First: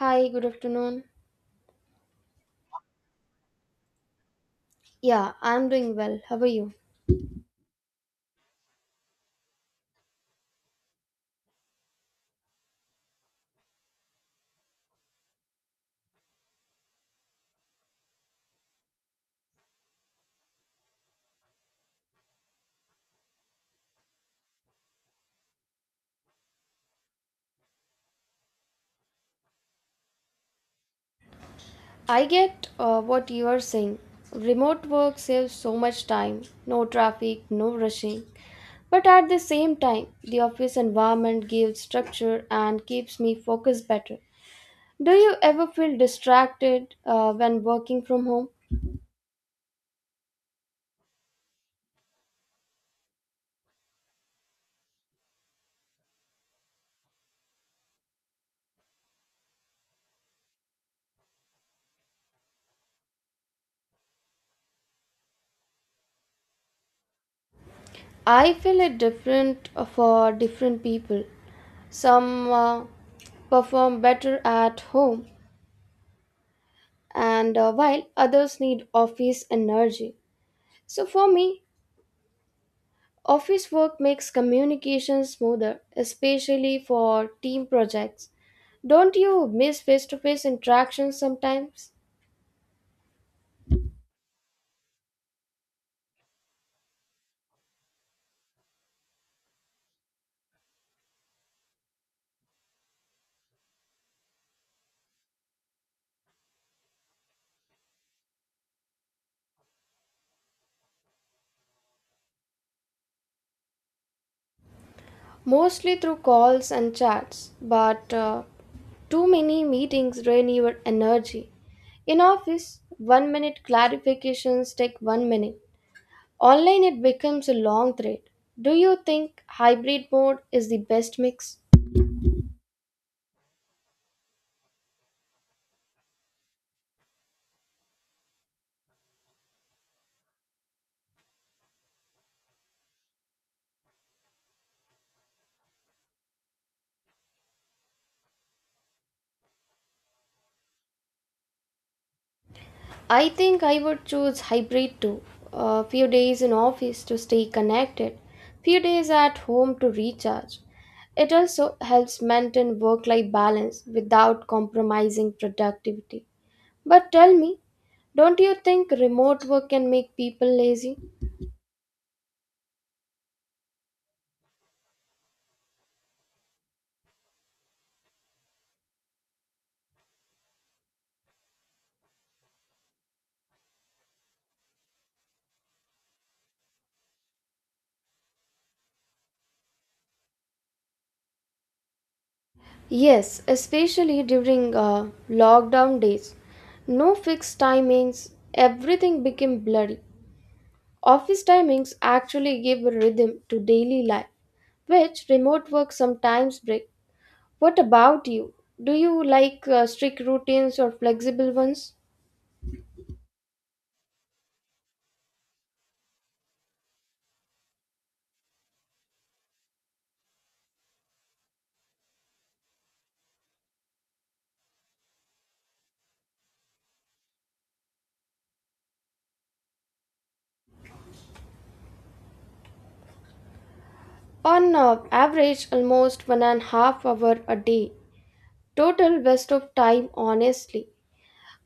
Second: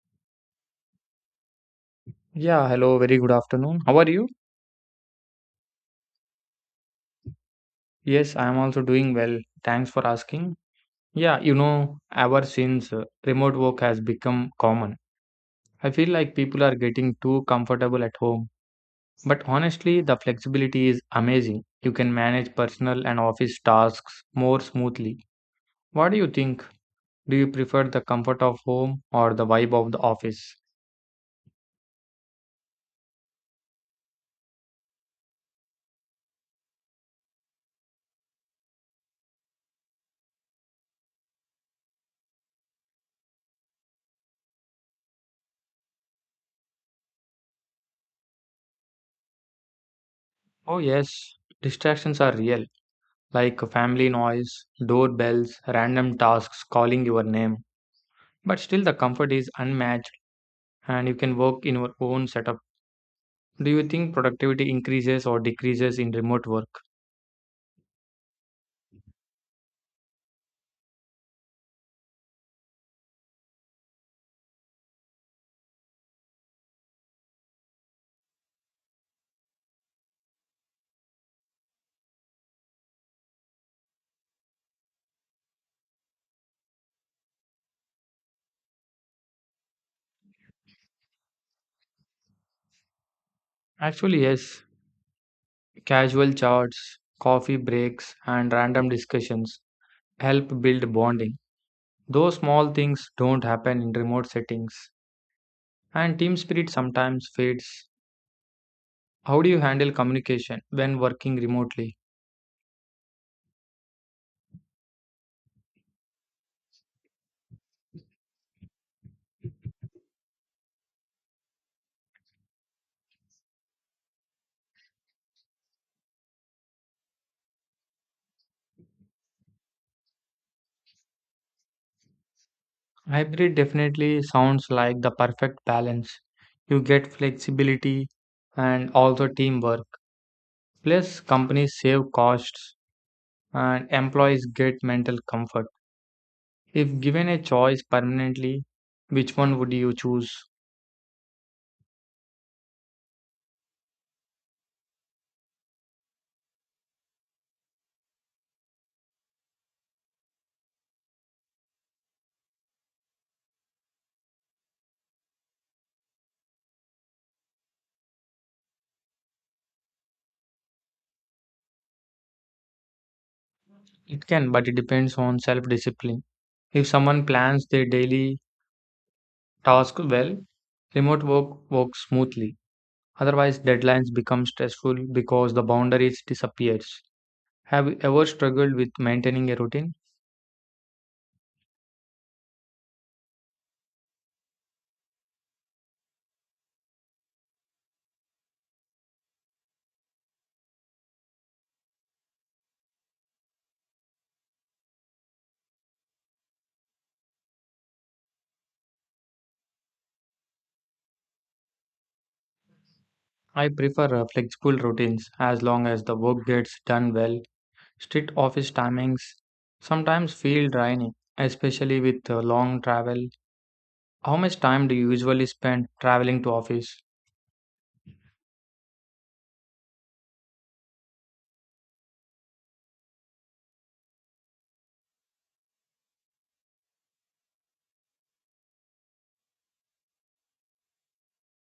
Hi, good afternoon. Yeah, hello, very good afternoon. How are you? Yeah, I'm doing well. How are you? Yes, I am also doing well. Thanks for asking. Yeah, you know, ever since remote work has become common, I feel like people are getting too comfortable at home. But honestly, the flexibility is amazing. You can manage personal and office tasks more smoothly. What do you think? Do you prefer the comfort of home or the vibe of the office? I get what you are saying. Remote work saves so much time, no traffic, no rushing. But at the same time, the office environment gives structure and keeps me focused better. Do you ever feel distracted when working from home? Oh, yes, distractions are real, like family noise, doorbells, random tasks calling your name. But still, the comfort is unmatched and you can work in your own setup. Do you think productivity increases or decreases in remote work? I feel it different for different people. Some perform better at home, and while others need office energy. So for me, office work makes communication smoother, especially for team projects. Don't you miss face to face interactions sometimes? Actually, yes. Casual chats, coffee breaks, and random discussions help build bonding. Those small things don't happen in remote settings, and team spirit sometimes fades. How do you handle communication when working remotely? Mostly through calls and chats, but too many meetings drain your energy. In office, 1 minute clarifications take 1 minute. Online, it becomes a long thread. Do you think hybrid mode is the best mix? Hybrid definitely sounds like the perfect balance. You get flexibility and also teamwork. Plus, companies save costs and employees get mental comfort. If given a choice permanently, which one would you choose? I think I would choose hybrid too. A few days in office to stay connected, few days at home to recharge. It also helps maintain work life balance without compromising productivity. But tell me, don't you think remote work can make people lazy? It can, but it depends on self discipline. If someone plans their daily task well, remote work works smoothly. Otherwise, deadlines become stressful because the boundaries disappears. Have you ever struggled with maintaining a routine? Yes, especially during lockdown days. No fixed timings, everything became blurry. Office timings actually give a rhythm to daily life, which remote work sometimes break. What about you? Do you like strict routines or flexible ones? I prefer flexible routines as long as the work gets done well. Strict office timings sometimes feel draining, especially with long travel. How much time do you usually spend traveling to office? On average, almost 1.5 hour a day. Total waste of time, honestly.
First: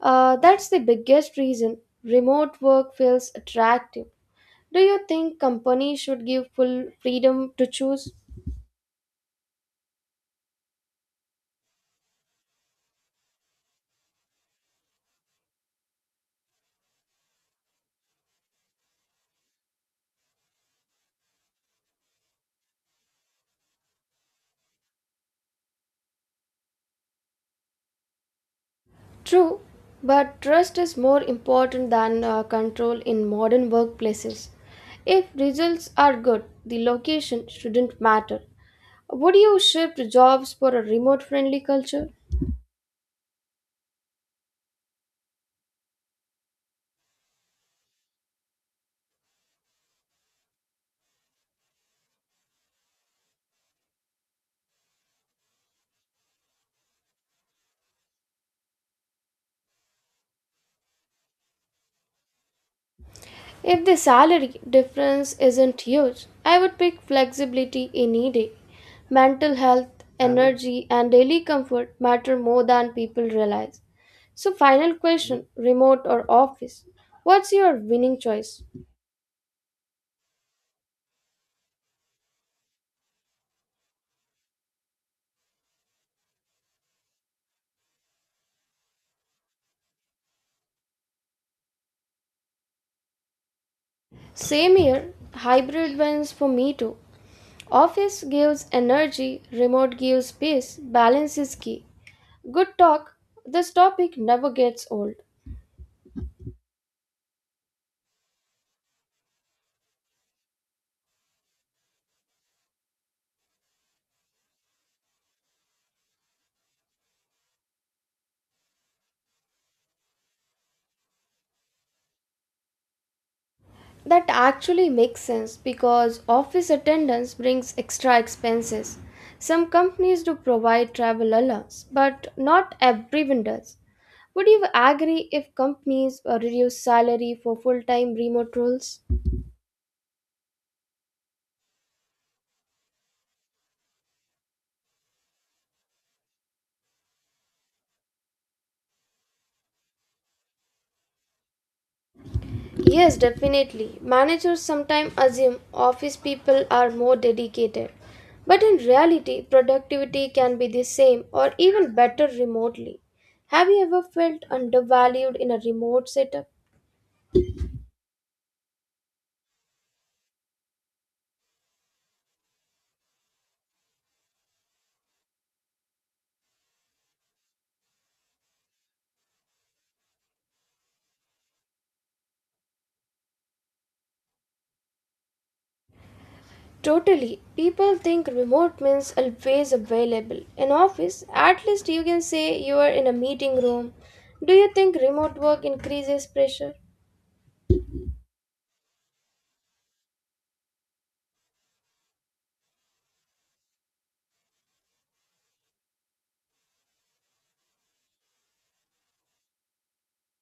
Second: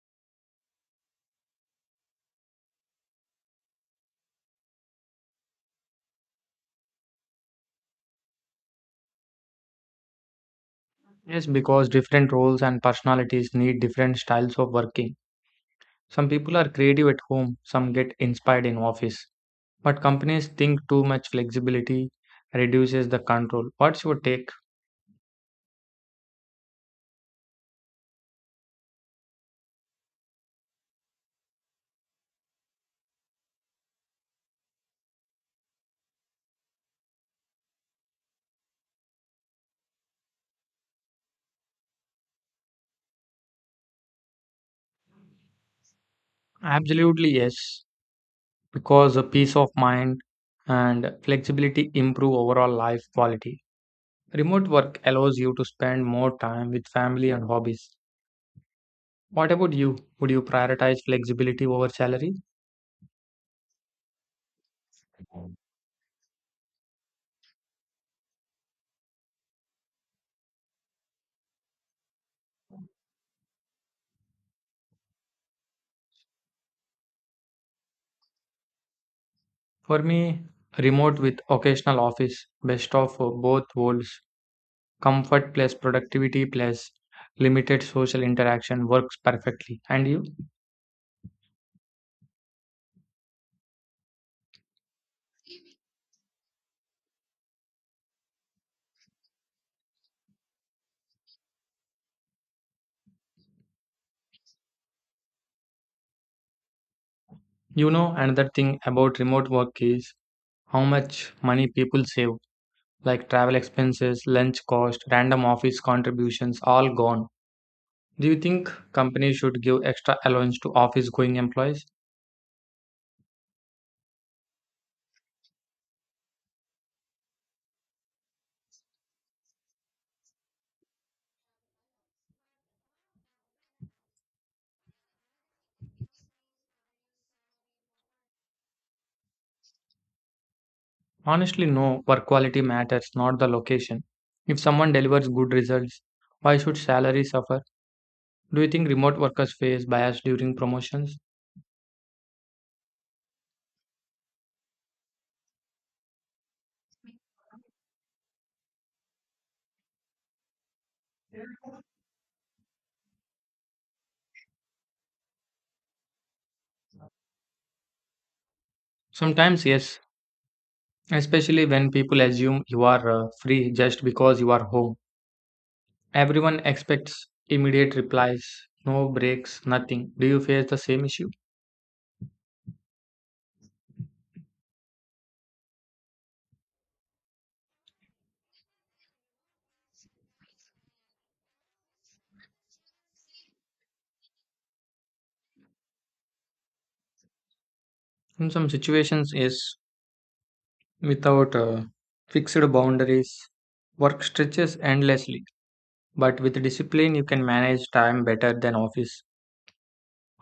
That's the biggest reason remote work feels attractive. Do you think companies should give full freedom to choose? Yes, because different roles and personalities need different styles of working. Some people are creative at home, some get inspired in office. But companies think too much flexibility reduces the control. What's your take? True, but trust is more important than control in modern workplaces. If results are good, the location shouldn't matter. Would you shift jobs for a remote friendly culture? Absolutely, yes, because a peace of mind and flexibility improve overall life quality. Remote work allows you to spend more time with family and hobbies. What about you? Would you prioritize flexibility over salary? If the salary difference isn't huge, I would pick flexibility any day. Mental health, energy, and daily comfort matter more than people realize. So, final question, remote or office? What's your winning choice? For me, remote with occasional office, best of both worlds. Comfort plus productivity plus limited social interaction works perfectly. And you? Same here, hybrid wins for me too. Office gives energy, remote gives peace, balance is key. Good talk, this topic never gets old. You know, another thing about remote work is how much money people save, like travel expenses, lunch cost, random office contributions, all gone. Do you think companies should give extra allowance to office going employees? That actually makes sense because office attendance brings extra expenses. Some companies do provide travel allowance, but not everyone does. Would you agree if companies reduce salary for full time remote roles? Honestly, no, work quality matters, not the location. If someone delivers good results, why should salary suffer? Do you think remote workers face bias during promotions? Yes, definitely. Managers sometimes assume office people are more dedicated, but in reality, productivity can be the same or even better remotely. Have you ever felt undervalued in a remote setup? Sometimes, yes, especially when people assume you are free just because you are home. Everyone expects immediate replies, no breaks, nothing. Do you face the same issue? Totally. People think remote means always available. In office, at least you can say you are in a meeting room. Do you think remote work increases pressure? In some situations, yes. Without fixed boundaries, work stretches endlessly, but with discipline, you can manage time better than office.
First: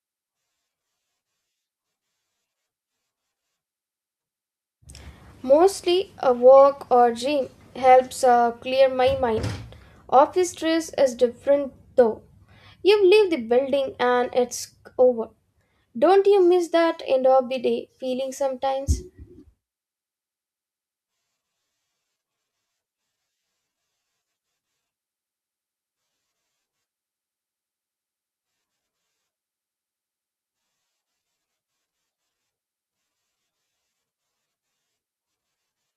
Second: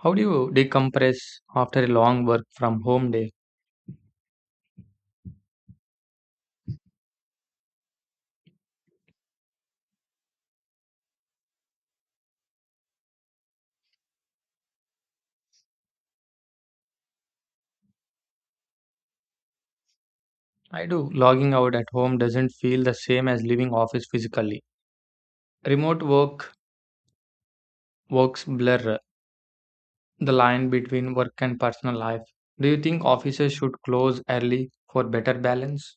How do you decompress after a long work from home day? Mostly a walk or gym helps clear my mind. Office stress is different though. You leave the building and it's over. Don't you miss that end of the day feeling sometimes? I do. Logging out at home doesn't feel the same as leaving office physically. Remote work works blur the line between work and personal life. Do you think offices should close early for better balance?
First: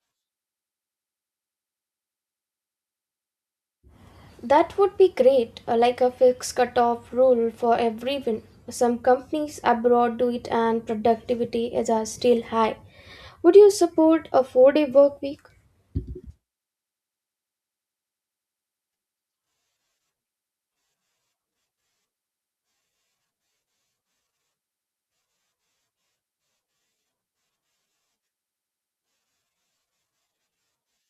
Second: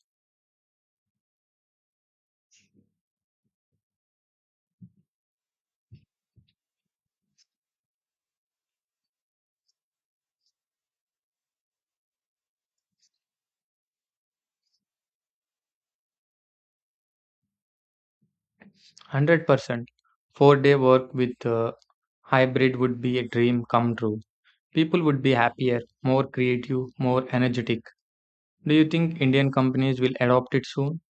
That would be great, like a fixed cutoff rule for everyone. Some companies abroad do it and productivity is still high. Would you support a 4 day work week? 100%. 4 day work with hybrid would be a dream come true. People would be happier, more creative, more energetic. Do you think Indian companies will adopt it soon?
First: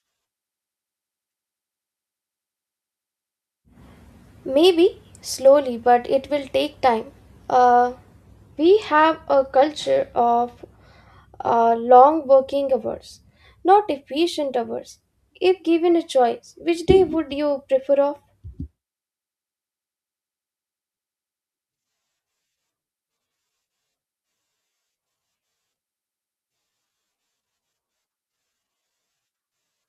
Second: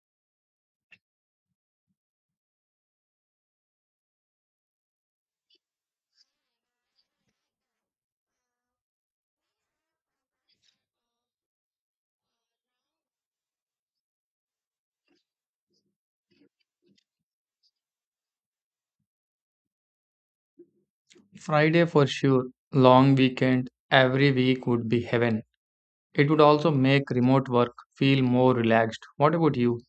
Maybe slowly, but it will take time. Uh, we have a culture of long working hours, not efficient hours. If given a choice, which day would you prefer off? Friday for sure, long weekend, every week would be heaven. It would also make remote work feel more relaxed. What about you?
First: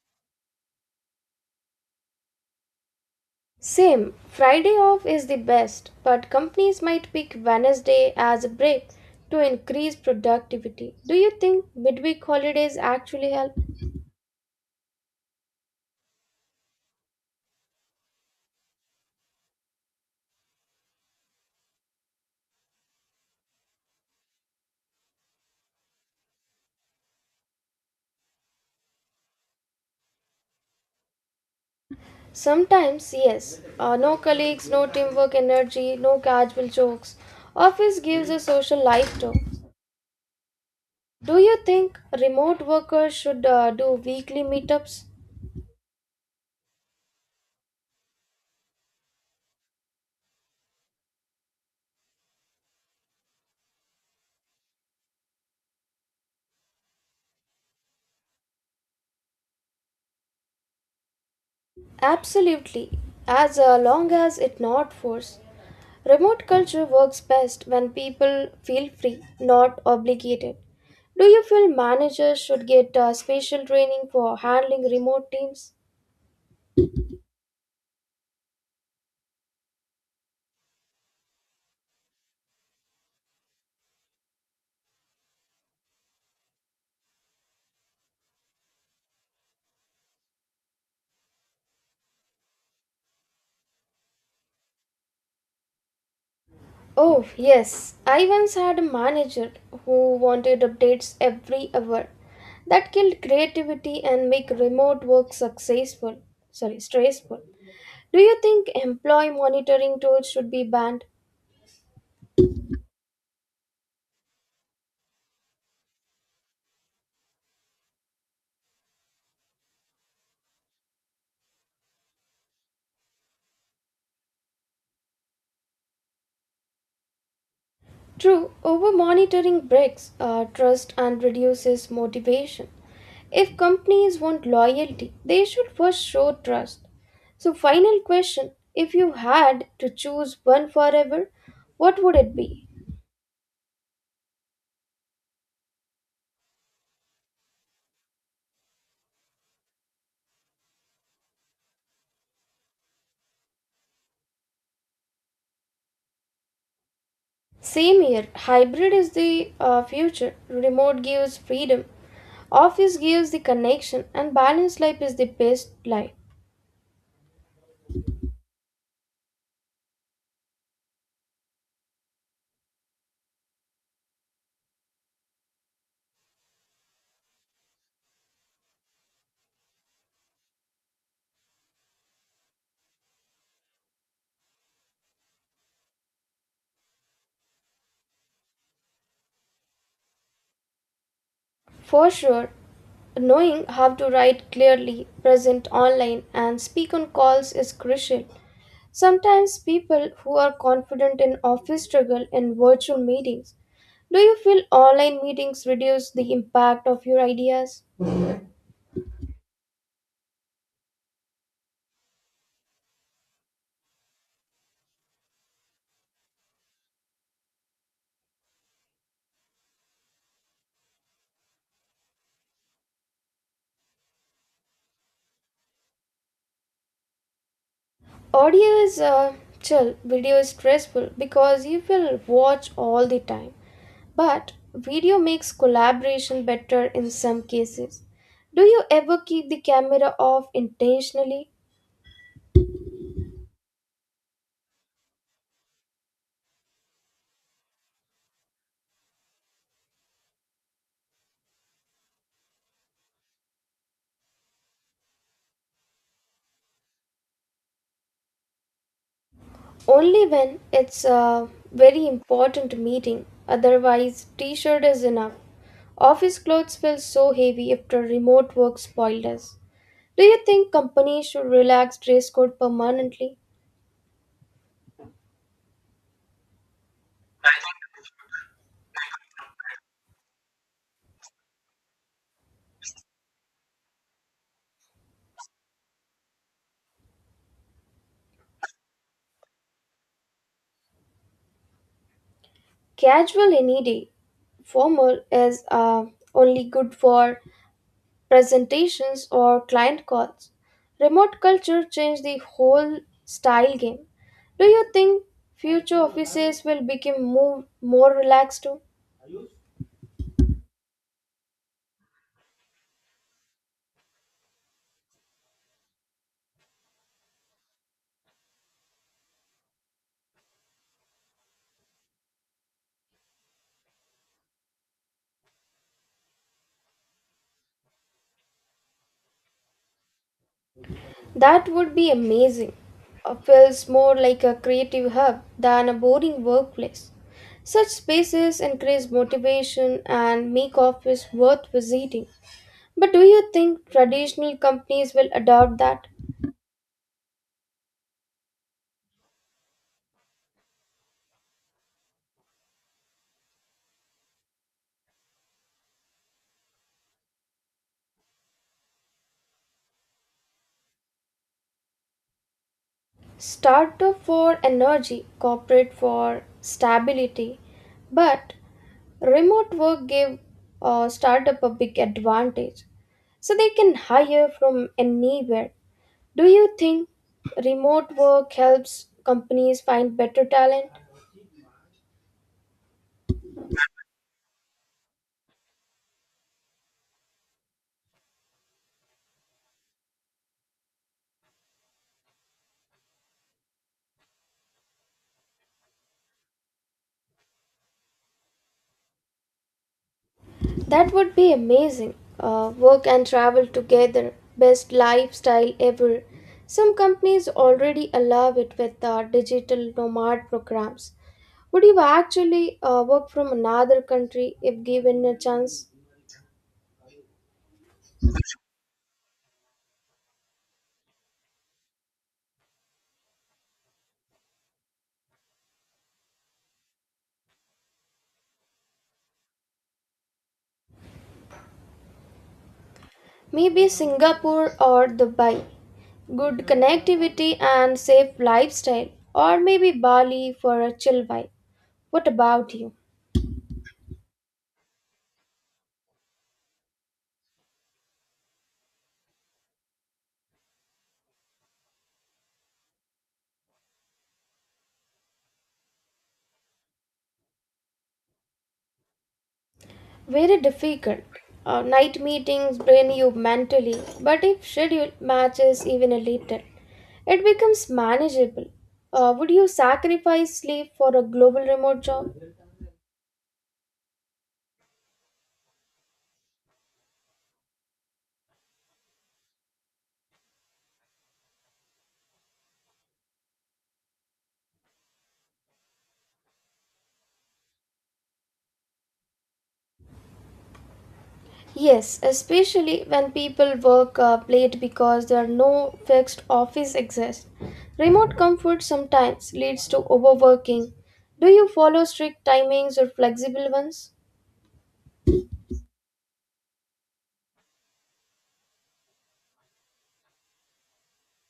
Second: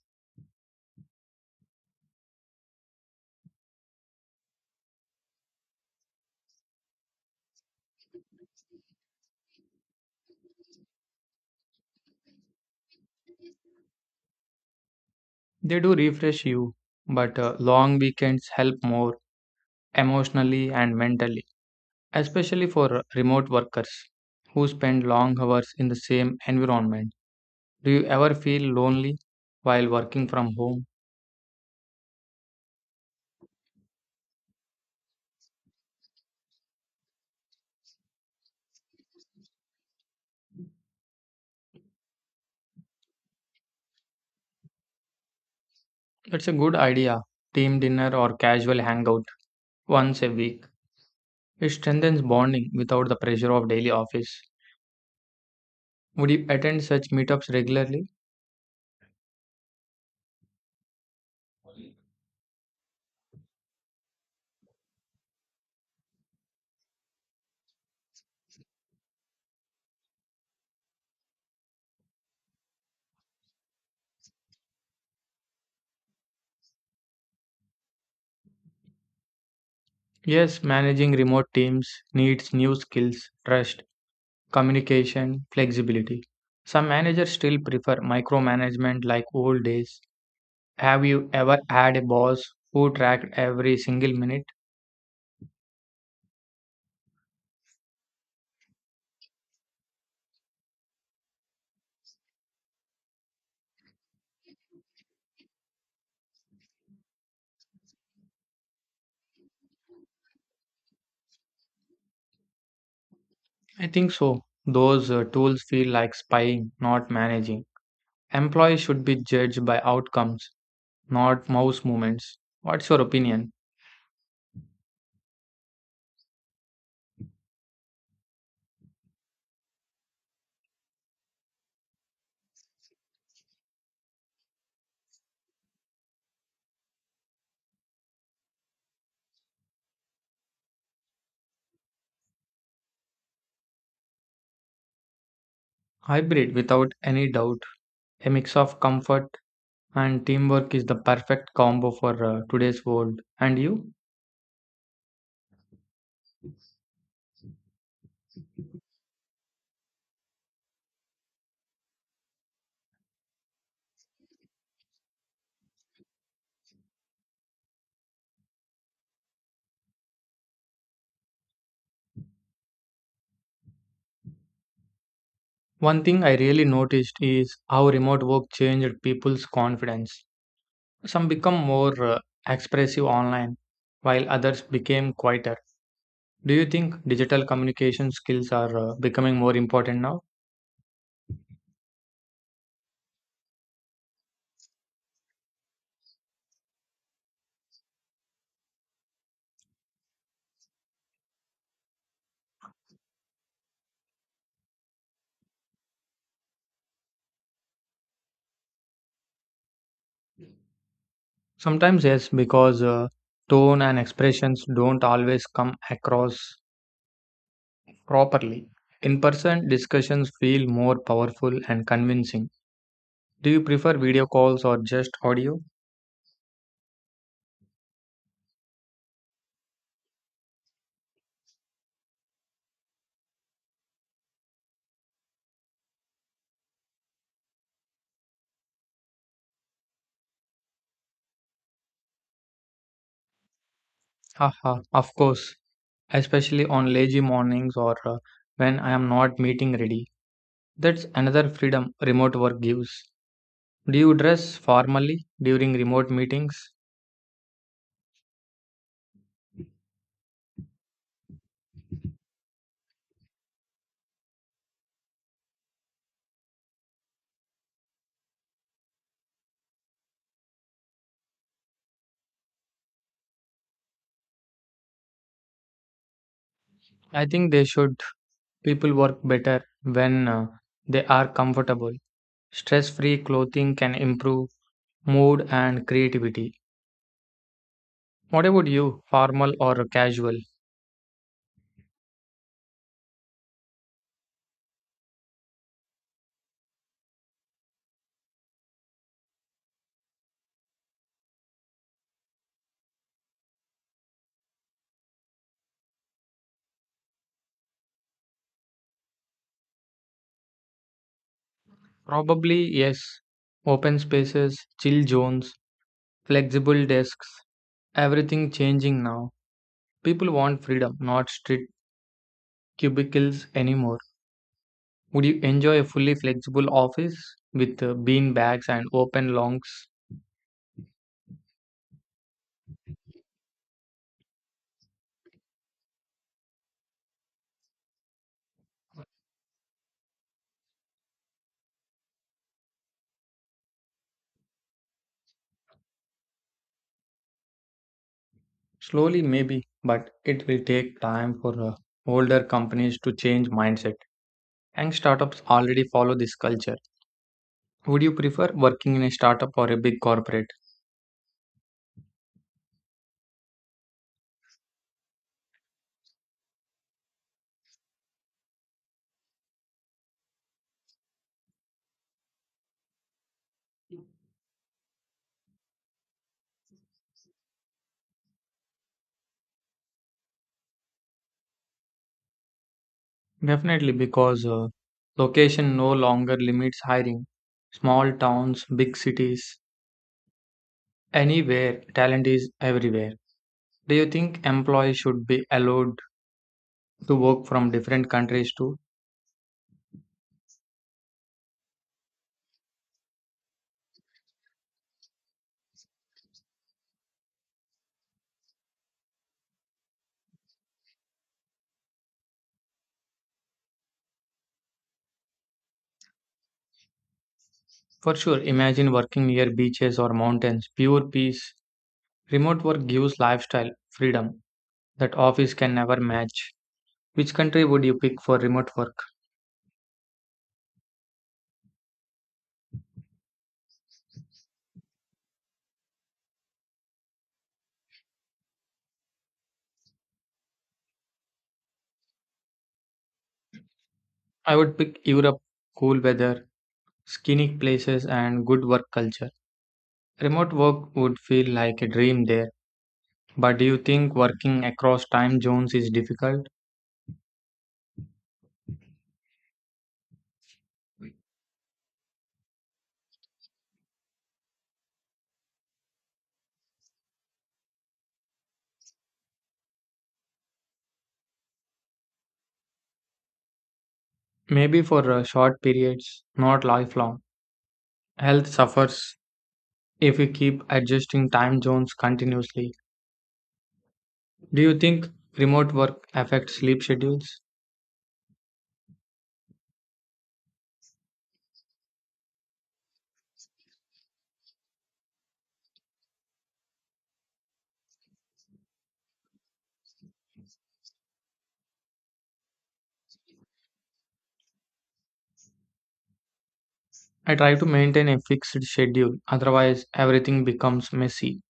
Same, Friday off is the best, but companies might pick Wednesday as a break to increase productivity. Do you think midweek holidays actually help? They do refresh you, but long weekends help more emotionally and mentally, especially for remote workers who spend long hours in the same environment. Do you ever feel lonely while working from home? Sometimes, yes. No colleagues, no teamwork energy, no casual jokes. Office gives a social life too. Do you think remote workers should do weekly meetups? That's a good idea. Team dinner or casual hangout once a week. It strengthens bonding without the pressure of daily office. Would you attend such meetups regularly? Absolutely, as long as it not forced. Remote culture works best when people feel free, not obligated. Do you feel managers should get special training for handling remote teams? Yes, managing remote teams needs new skills, trust, communication, flexibility. Some managers still prefer micromanagement like old days. Have you ever had a boss who tracked every single minute? Oh, yes. I once had a manager who wanted updates every hour. That killed creativity and make remote work successful. Sorry, stressful. Do you think employee monitoring tools should be banned? I think so. Those tools feel like spying, not managing. Employees should be judged by outcomes, not mouse movements. What's your opinion? True, over monitoring breaks trust and reduces motivation. If companies want loyalty, they should first show trust. So, final question, if you had to choose one forever, what would it be? Hybrid, without any doubt, a mix of comfort and teamwork is the perfect combo for today's world. And you? Same here. Hybrid is the future. Remote gives freedom. Office gives the connection, and balanced life is the best life. One thing I really noticed is how remote work changed people's confidence. Some become more expressive online, while others became quieter. Do you think digital communication skills are becoming more important now? For sure, knowing how to write clearly, present online, and speak on calls is crucial. Sometimes people who are confident in office struggle in virtual meetings. Do you feel online meetings reduce the impact of your ideas? Sometimes, yes, because tone and expressions don't always come across properly. In person, discussions feel more powerful and convincing. Do you prefer video calls or just audio? Audio is chill, video is stressful because you will watch all the time. But video makes collaboration better in some cases. Do you ever keep the camera off intentionally? Haha, of course, especially on lazy mornings or when I am not meeting ready. That's another freedom remote work gives. Do you dress formally during remote meetings? Only when it's a very important meeting, otherwise, t shirt is enough. Office clothes feel so heavy after remote work spoiled us. Do you think companies should relax dress code permanently? I think they should. People work better when they are comfortable. Stress free clothing can improve mood and creativity. What about you, formal or casual? Casual any day. Formal is only good for presentations or client calls. Remote culture changed the whole style game. Do you think future offices will become more relaxed too? Probably yes. Open spaces, chill zones, flexible desks, everything changing now. People want freedom, not strict cubicles anymore. Would you enjoy a fully flexible office with bean bags and open longs? That would be amazing. Feels more like a creative hub than a boring workplace. Such spaces increase motivation and make office worth visiting. But do you think traditional companies will adopt that? Slowly, maybe, but it will take time for older companies to change mindset. And startups already follow this culture. Would you prefer working in a startup or a big corporate? Startup for energy, corporate for stability, but remote work gave startup a big advantage. So they can hire from anywhere. Do you think remote work helps companies find better talent? Definitely, because location no longer limits hiring. Small towns, big cities, anywhere, talent is everywhere. Do you think employees should be allowed to work from different countries too? That would be amazing. Work and travel together, best lifestyle ever. Some companies already allow it with digital nomad programs. Would you actually work from another country if given a chance? For sure, imagine working near beaches or mountains, pure peace. Remote work gives lifestyle, freedom that office can never match. Which country would you pick for remote work? Maybe Singapore or Dubai. Good connectivity and safe lifestyle, or maybe Bali for a chill vibe. What about you? I would pick Europe, cool weather, scenic places, and good work culture. Remote work would feel like a dream there, but do you think working across time zones is difficult? Very difficult. Night meetings drain you mentally, but if schedule matches even a little, it becomes manageable. Would you sacrifice sleep for a global remote job? Maybe for short periods, not lifelong. Health suffers if we keep adjusting time zones continuously. Do you think remote work affects sleep schedules? Yes, especially when people work late because there are no fixed office exists. Remote comfort sometimes leads to overworking. Do you follow strict timings or flexible ones? I try to maintain a fixed schedule, otherwise, everything becomes messy.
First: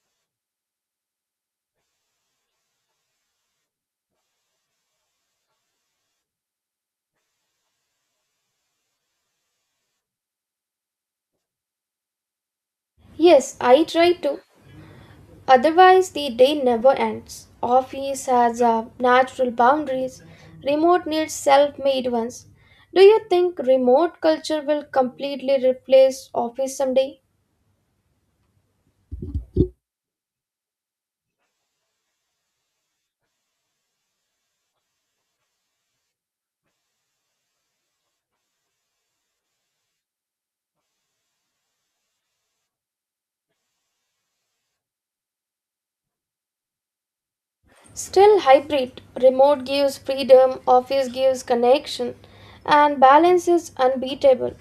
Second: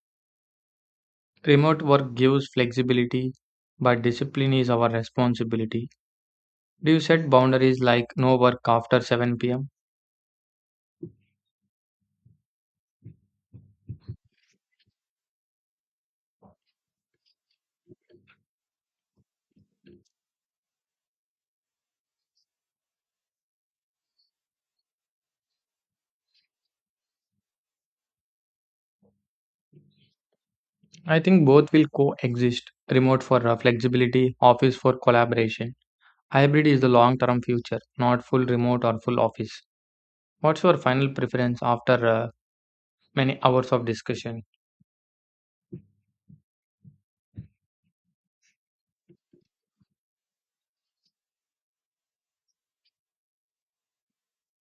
Remote work gives flexibility, but discipline is our responsibility. Do you set boundaries like no work after 7 p.m.? Yes, I try to. Otherwise, the day never ends. Office has natural boundaries, remote needs self made ones. Do you think remote culture will completely replace office someday? I think both will coexist remote for flexibility, office for collaboration. Hybrid is the long term future, not full remote or full office. What's your final preference after many hours of discussion? Still hybrid, remote gives freedom, office gives connection, and balance is unbeatable.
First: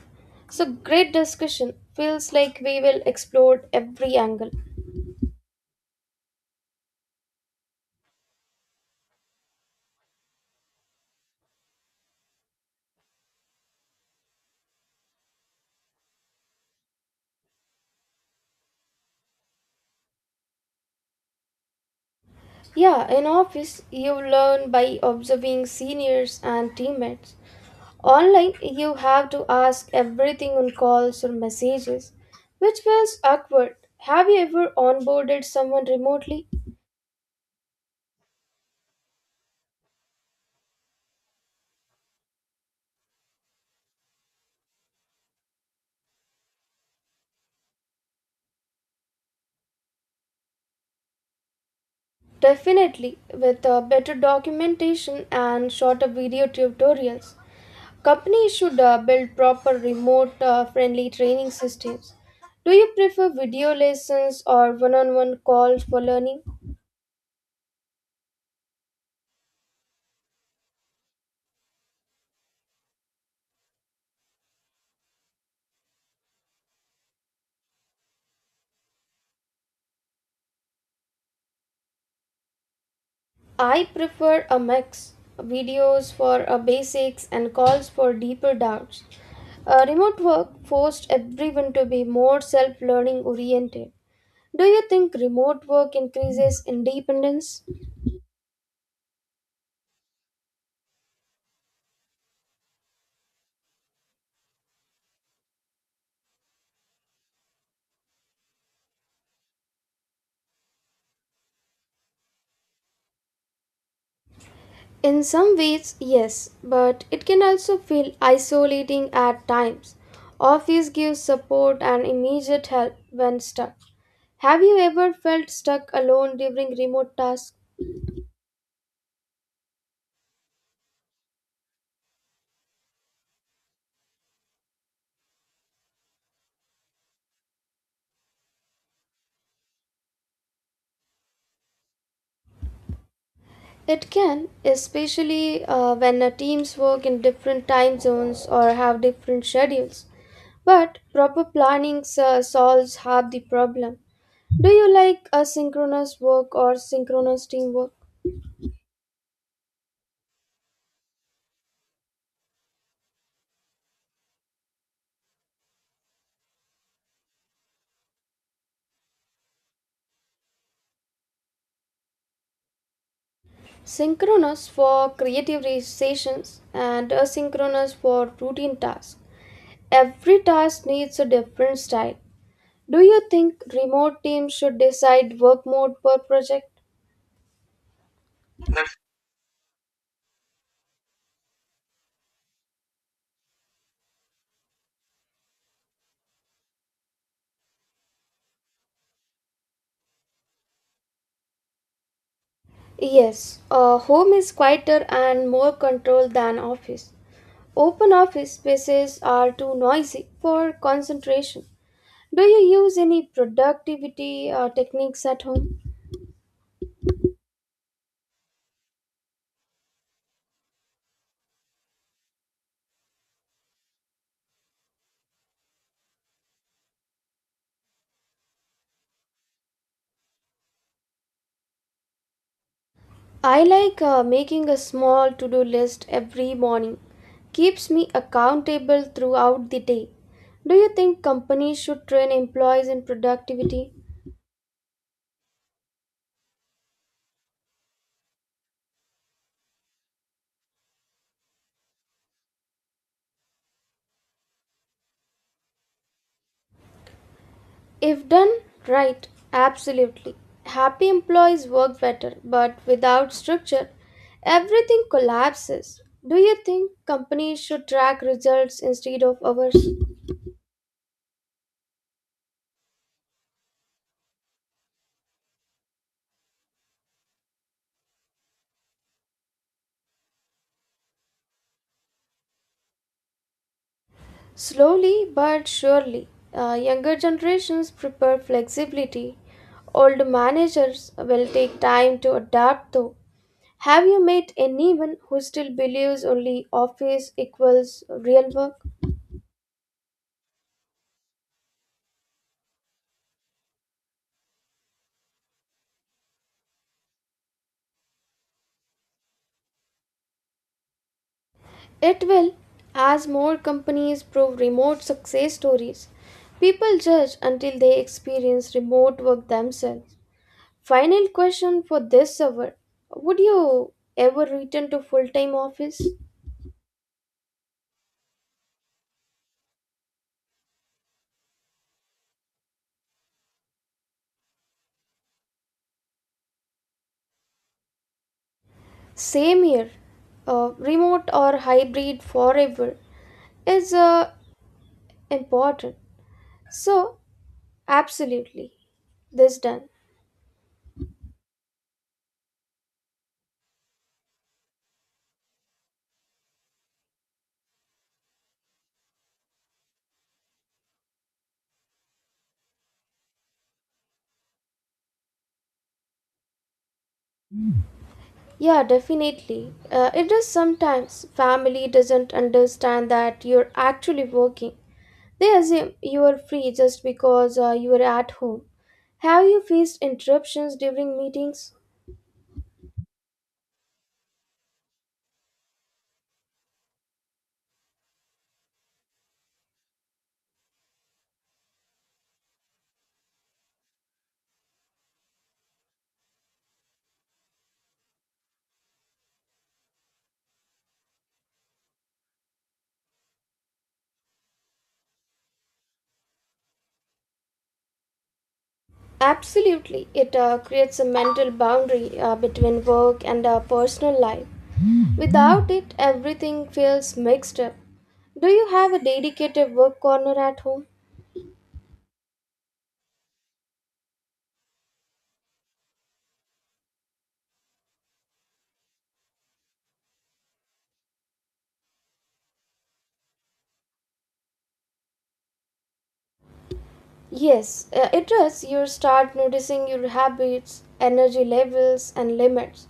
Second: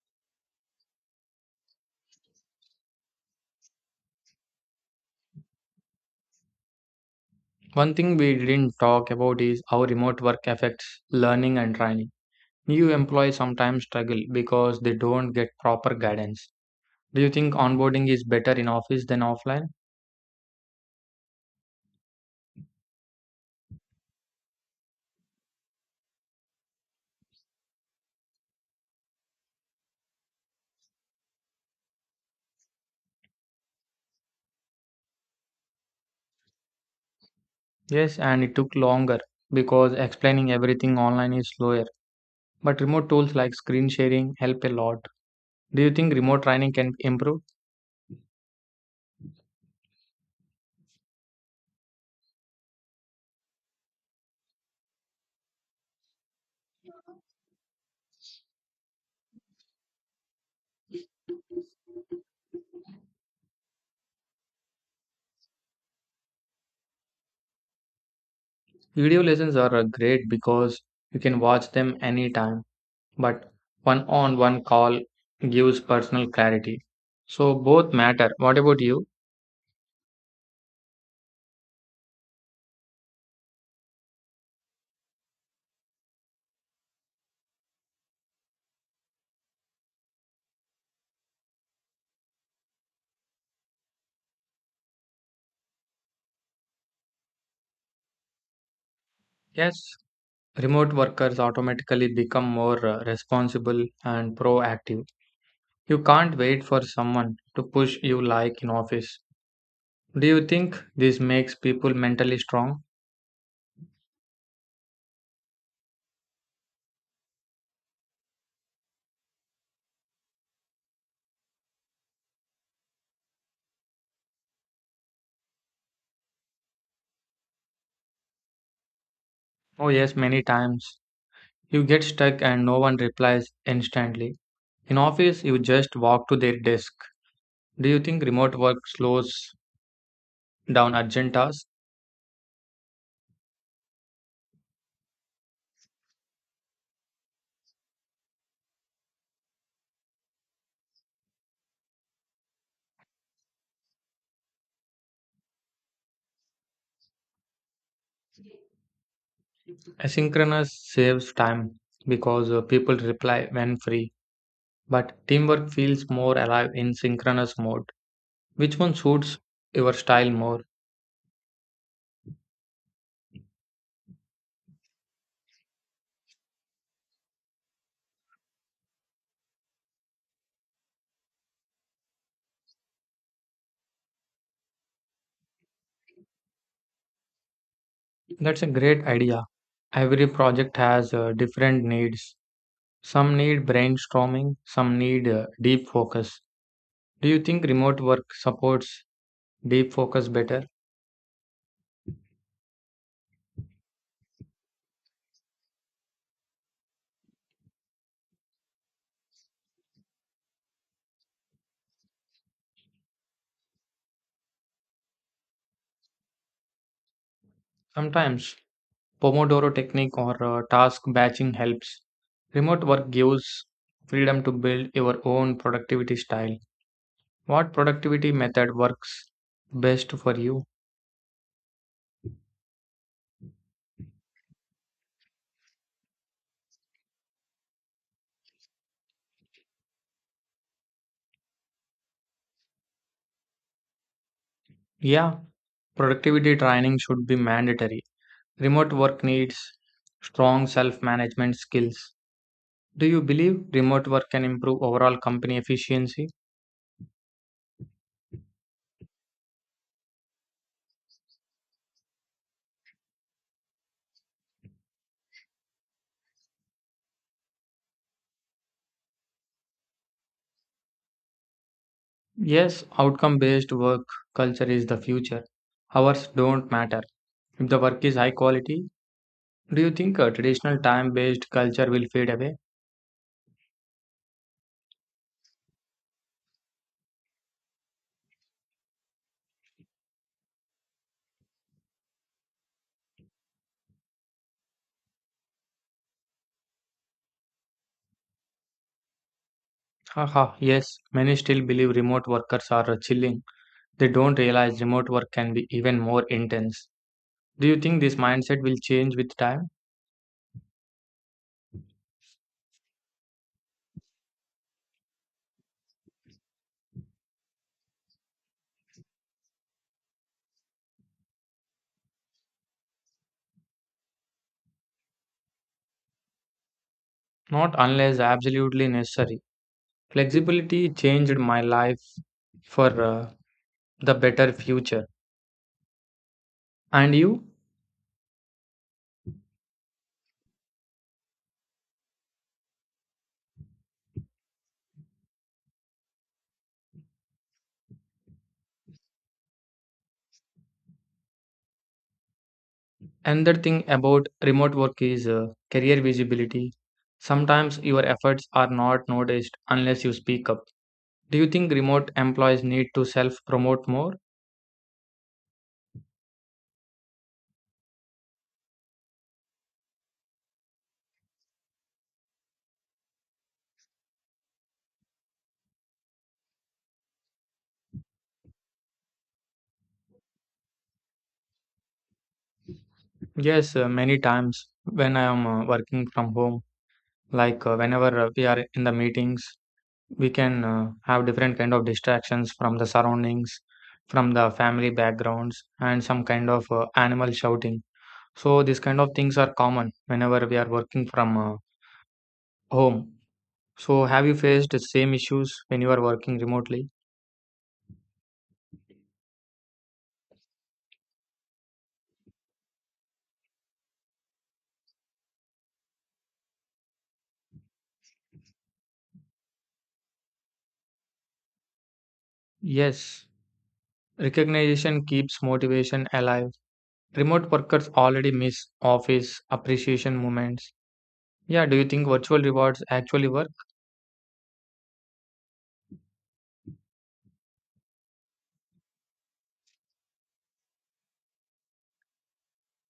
So, great discussion. Feels like we will explore every angle. One thing we didn't talk about is how remote work affects learning and training. New employees sometimes struggle because they don't get proper guidance. Do you think onboarding is better in office than offline? Yeah, in office, you learn by observing seniors and teammates. Online, you have to ask everything on calls or messages, which was awkward. Have you ever onboarded someone remotely? Yes, and it took longer because explaining everything online is slower. But remote tools like screen sharing help a lot. Do you think remote training can improve? Definitely, with better documentation and shorter video tutorials. Companies should build proper remote friendly training systems. Do you prefer video lessons or one on one calls for learning? Video lessons are great because you can watch them anytime, but one on one call gives personal clarity. So both matter. What about you? I prefer a mix, videos for basics and calls for deeper doubts. Remote work forced everyone to be more self learning oriented. Do you think remote work increases independence? Yes, remote workers automatically become more responsible and proactive. You can't wait for someone to push you like in office. Do you think this makes people mentally strong? In some ways, yes, but it can also feel isolating at times. Office gives support and immediate help when stuck. Have you ever felt stuck alone during remote tasks? Oh, yes, many times. You get stuck and no one replies instantly. In office, you just walk to their desk. Do you think remote work slows down urgent tasks? It can, especially when teams work in different time zones or have different schedules. But proper planning solves half the problem. Do you like asynchronous work or synchronous teamwork? Asynchronous saves time because people reply when free, but teamwork feels more alive in synchronous mode. Which one suits your style more? Synchronous for creative sessions and asynchronous for routine tasks. Every task needs a different style. Do you think remote teams should decide work mode per project? That's a great idea. Every project has different needs. Some need brainstorming, some need deep focus. Do you think remote work supports deep focus better? Yes, home is quieter and more controlled than office. Open office spaces are too noisy for concentration. Do you use any productivity techniques at home? Sometimes Pomodoro technique or task batching helps. Remote work gives freedom to build your own productivity style. What productivity method works best for you? I like making a small to do list every morning. Keeps me accountable throughout the day. Do you think companies should train employees in productivity? Yeah, productivity training should be mandatory. Remote work needs strong self management skills. Do you believe remote work can improve overall company efficiency? If done right, absolutely. Happy employees work better, but without structure, everything collapses. Do you think companies should track results instead of hours? Yes, outcome based work culture is the future. Hours don't matter. If the work is high quality, do you think traditional time based culture will fade away? Slowly but surely, younger generations prefer flexibility. Old managers will take time to adapt, though. Have you met anyone who still believes only office equals real work? Haha, yes, many still believe remote workers are chilling. They don't realize remote work can be even more intense. Do you think this mindset will change with time? It will, as more companies prove remote success stories. People judge until they experience remote work themselves. Final question for this hour, would you ever return to full time office? Not unless absolutely necessary. Flexibility changed my life for the better future. And you? Same here. Remote or hybrid forever is important. So, absolutely, this done. Another thing about remote work is career visibility. Sometimes your efforts are not noticed unless you speak up. Do you think remote employees need to self promote more? Yeah, definitely. It is sometimes family doesn't understand that you're actually working. They assume you are free just because you are at home. Have you faced interruptions during meetings? Yes, many times when I am working from home, like whenever we are in the meetings, we can have different kind of distractions from the surroundings, from the family backgrounds, and some kind of animal shouting. So these kind of things are common whenever we are working from home. So have you faced the same issues when you are working remotely? Absolutely. It creates a mental boundary between work and personal life. Without it, everything feels mixed up. Do you have a dedicated work corner at home? Yes, recognition keeps motivation alive. Remote workers already miss office appreciation moments. Yeah, do you think virtual rewards actually work? Yes, it does. You start noticing your habits, energy levels, and limits.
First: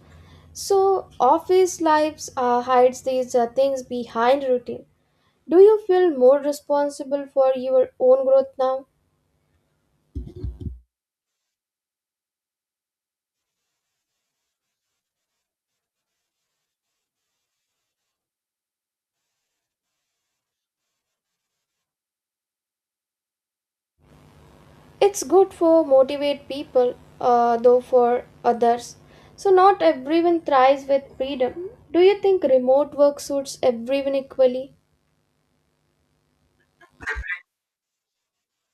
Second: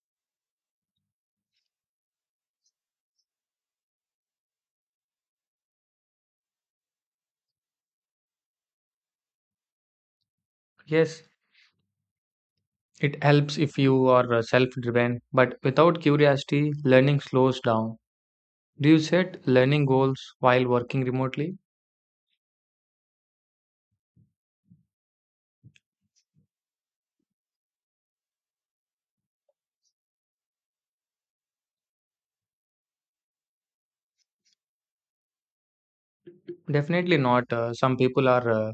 So, office lives hides these things behind routine. Do you feel more responsible for your own growth now? Yes, it helps if you are self-driven, but without curiosity, learning slows down. Do you set learning goals while working remotely? It's good for motivate people, though for others. So not everyone thrives with freedom. Do you think remote work suits everyone equally? Definitely not. Some people are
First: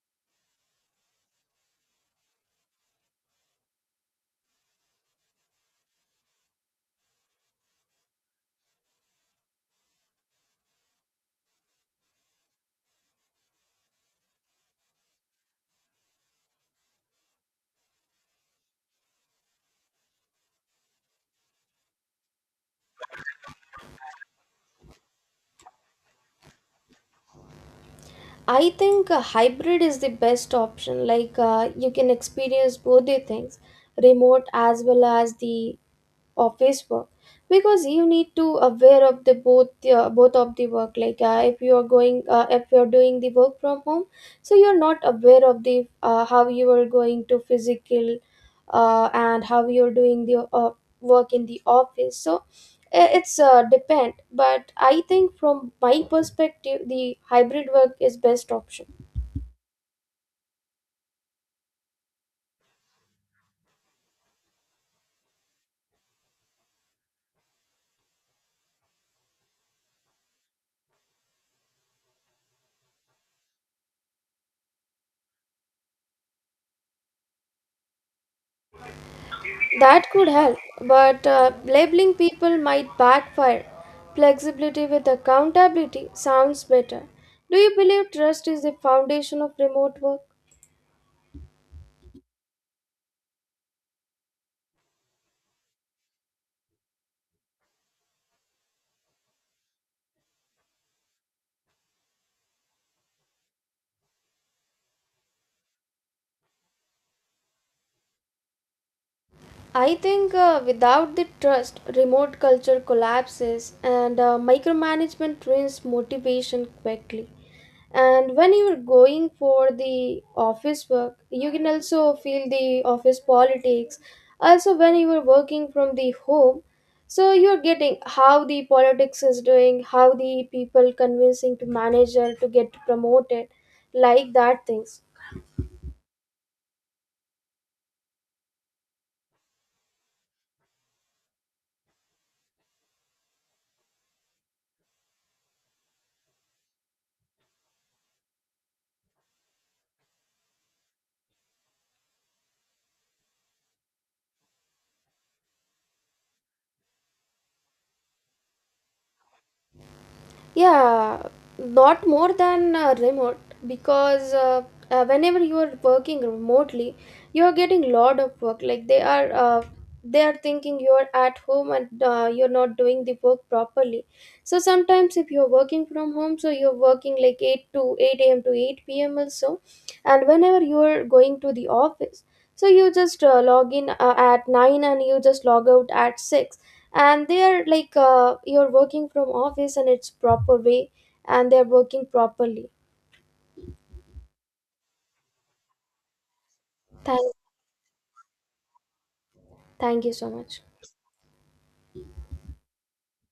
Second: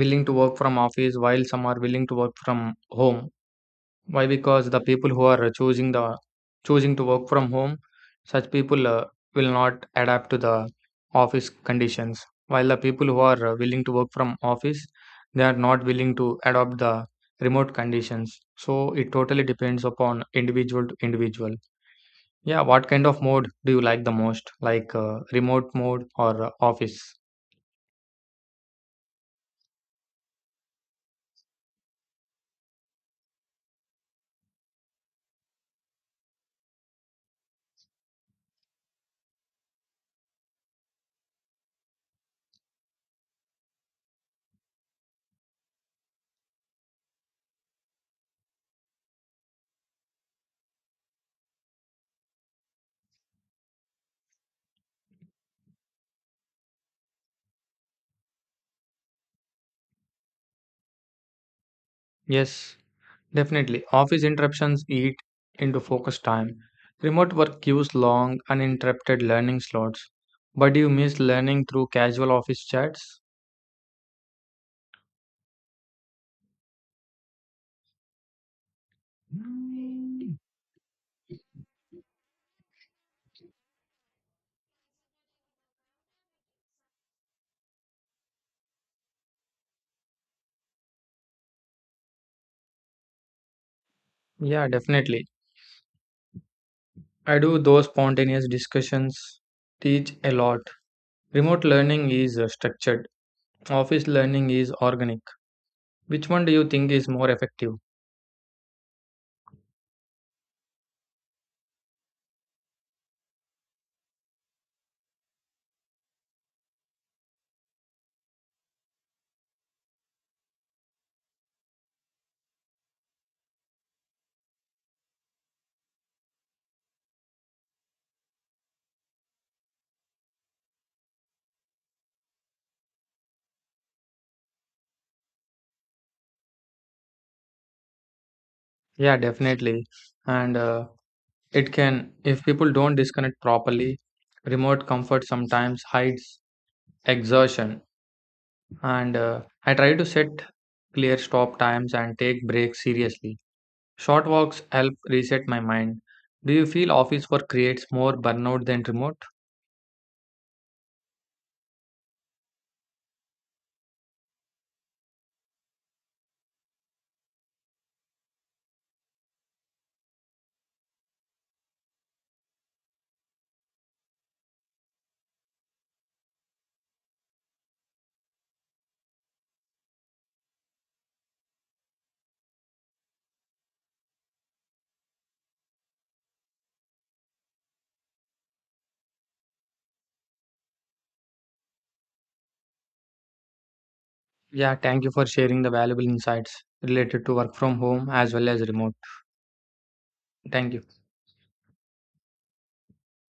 willing to work from office while some are willing to work from home. Why? Because the people who are choosing to work from home, such people will not adapt to the office conditions. While the people who are willing to work from office, they are not willing to adopt the remote conditions. So it totally depends upon individual to individual. Yeah, what kind of mode do you like the most? Like remote mode or office? I think a hybrid is the best option. Like you can experience both the things, remote as well as the office work, because you need to aware of the both of the work. Like if you are going, if you are doing the work from home, so you are not aware of the how you are going to physical and how you're doing the work in the office. So it's depend, but I think from my perspective, the hybrid work is best option. Yes. Definitely, office interruptions eat into focus time. Remote work gives long, uninterrupted learning slots. But you miss learning through casual office chats? That could help, but labeling people might backfire. Flexibility with accountability sounds better. Do you believe trust is the foundation of remote work? Yeah, definitely. I do those spontaneous discussions, teach a lot. Remote learning is structured, office learning is organic. Which one do you think is more effective? I think without the trust, remote culture collapses, and micromanagement ruins motivation quickly. And when you're going for the office work, you can also feel the office politics. Also, when you are working from the home, so you're getting how the politics is doing, how the people convincing to manager to get promoted, like that things. Yeah, definitely. And it can, if people don't disconnect properly, remote comfort sometimes hides exhaustion. And I try to set clear stop times and take breaks seriously. Short walks help reset my mind. Do you feel office work creates more burnout than remote? Yeah, not more than remote, because whenever you are working remotely, you are getting lot of work. Like they are thinking you are at home and you're not doing the work properly. So sometimes if you're working from home, so you're working like 8 to 8 a.m. to 8 p.m. also, and whenever you're going to the office, so you just log in at nine and you just log out at six, and they are like you're working from office and it's proper way, and they're working properly. Yeah, thank you for sharing the valuable insights related thank to work from home as well as remote. thank you so much. Thank you.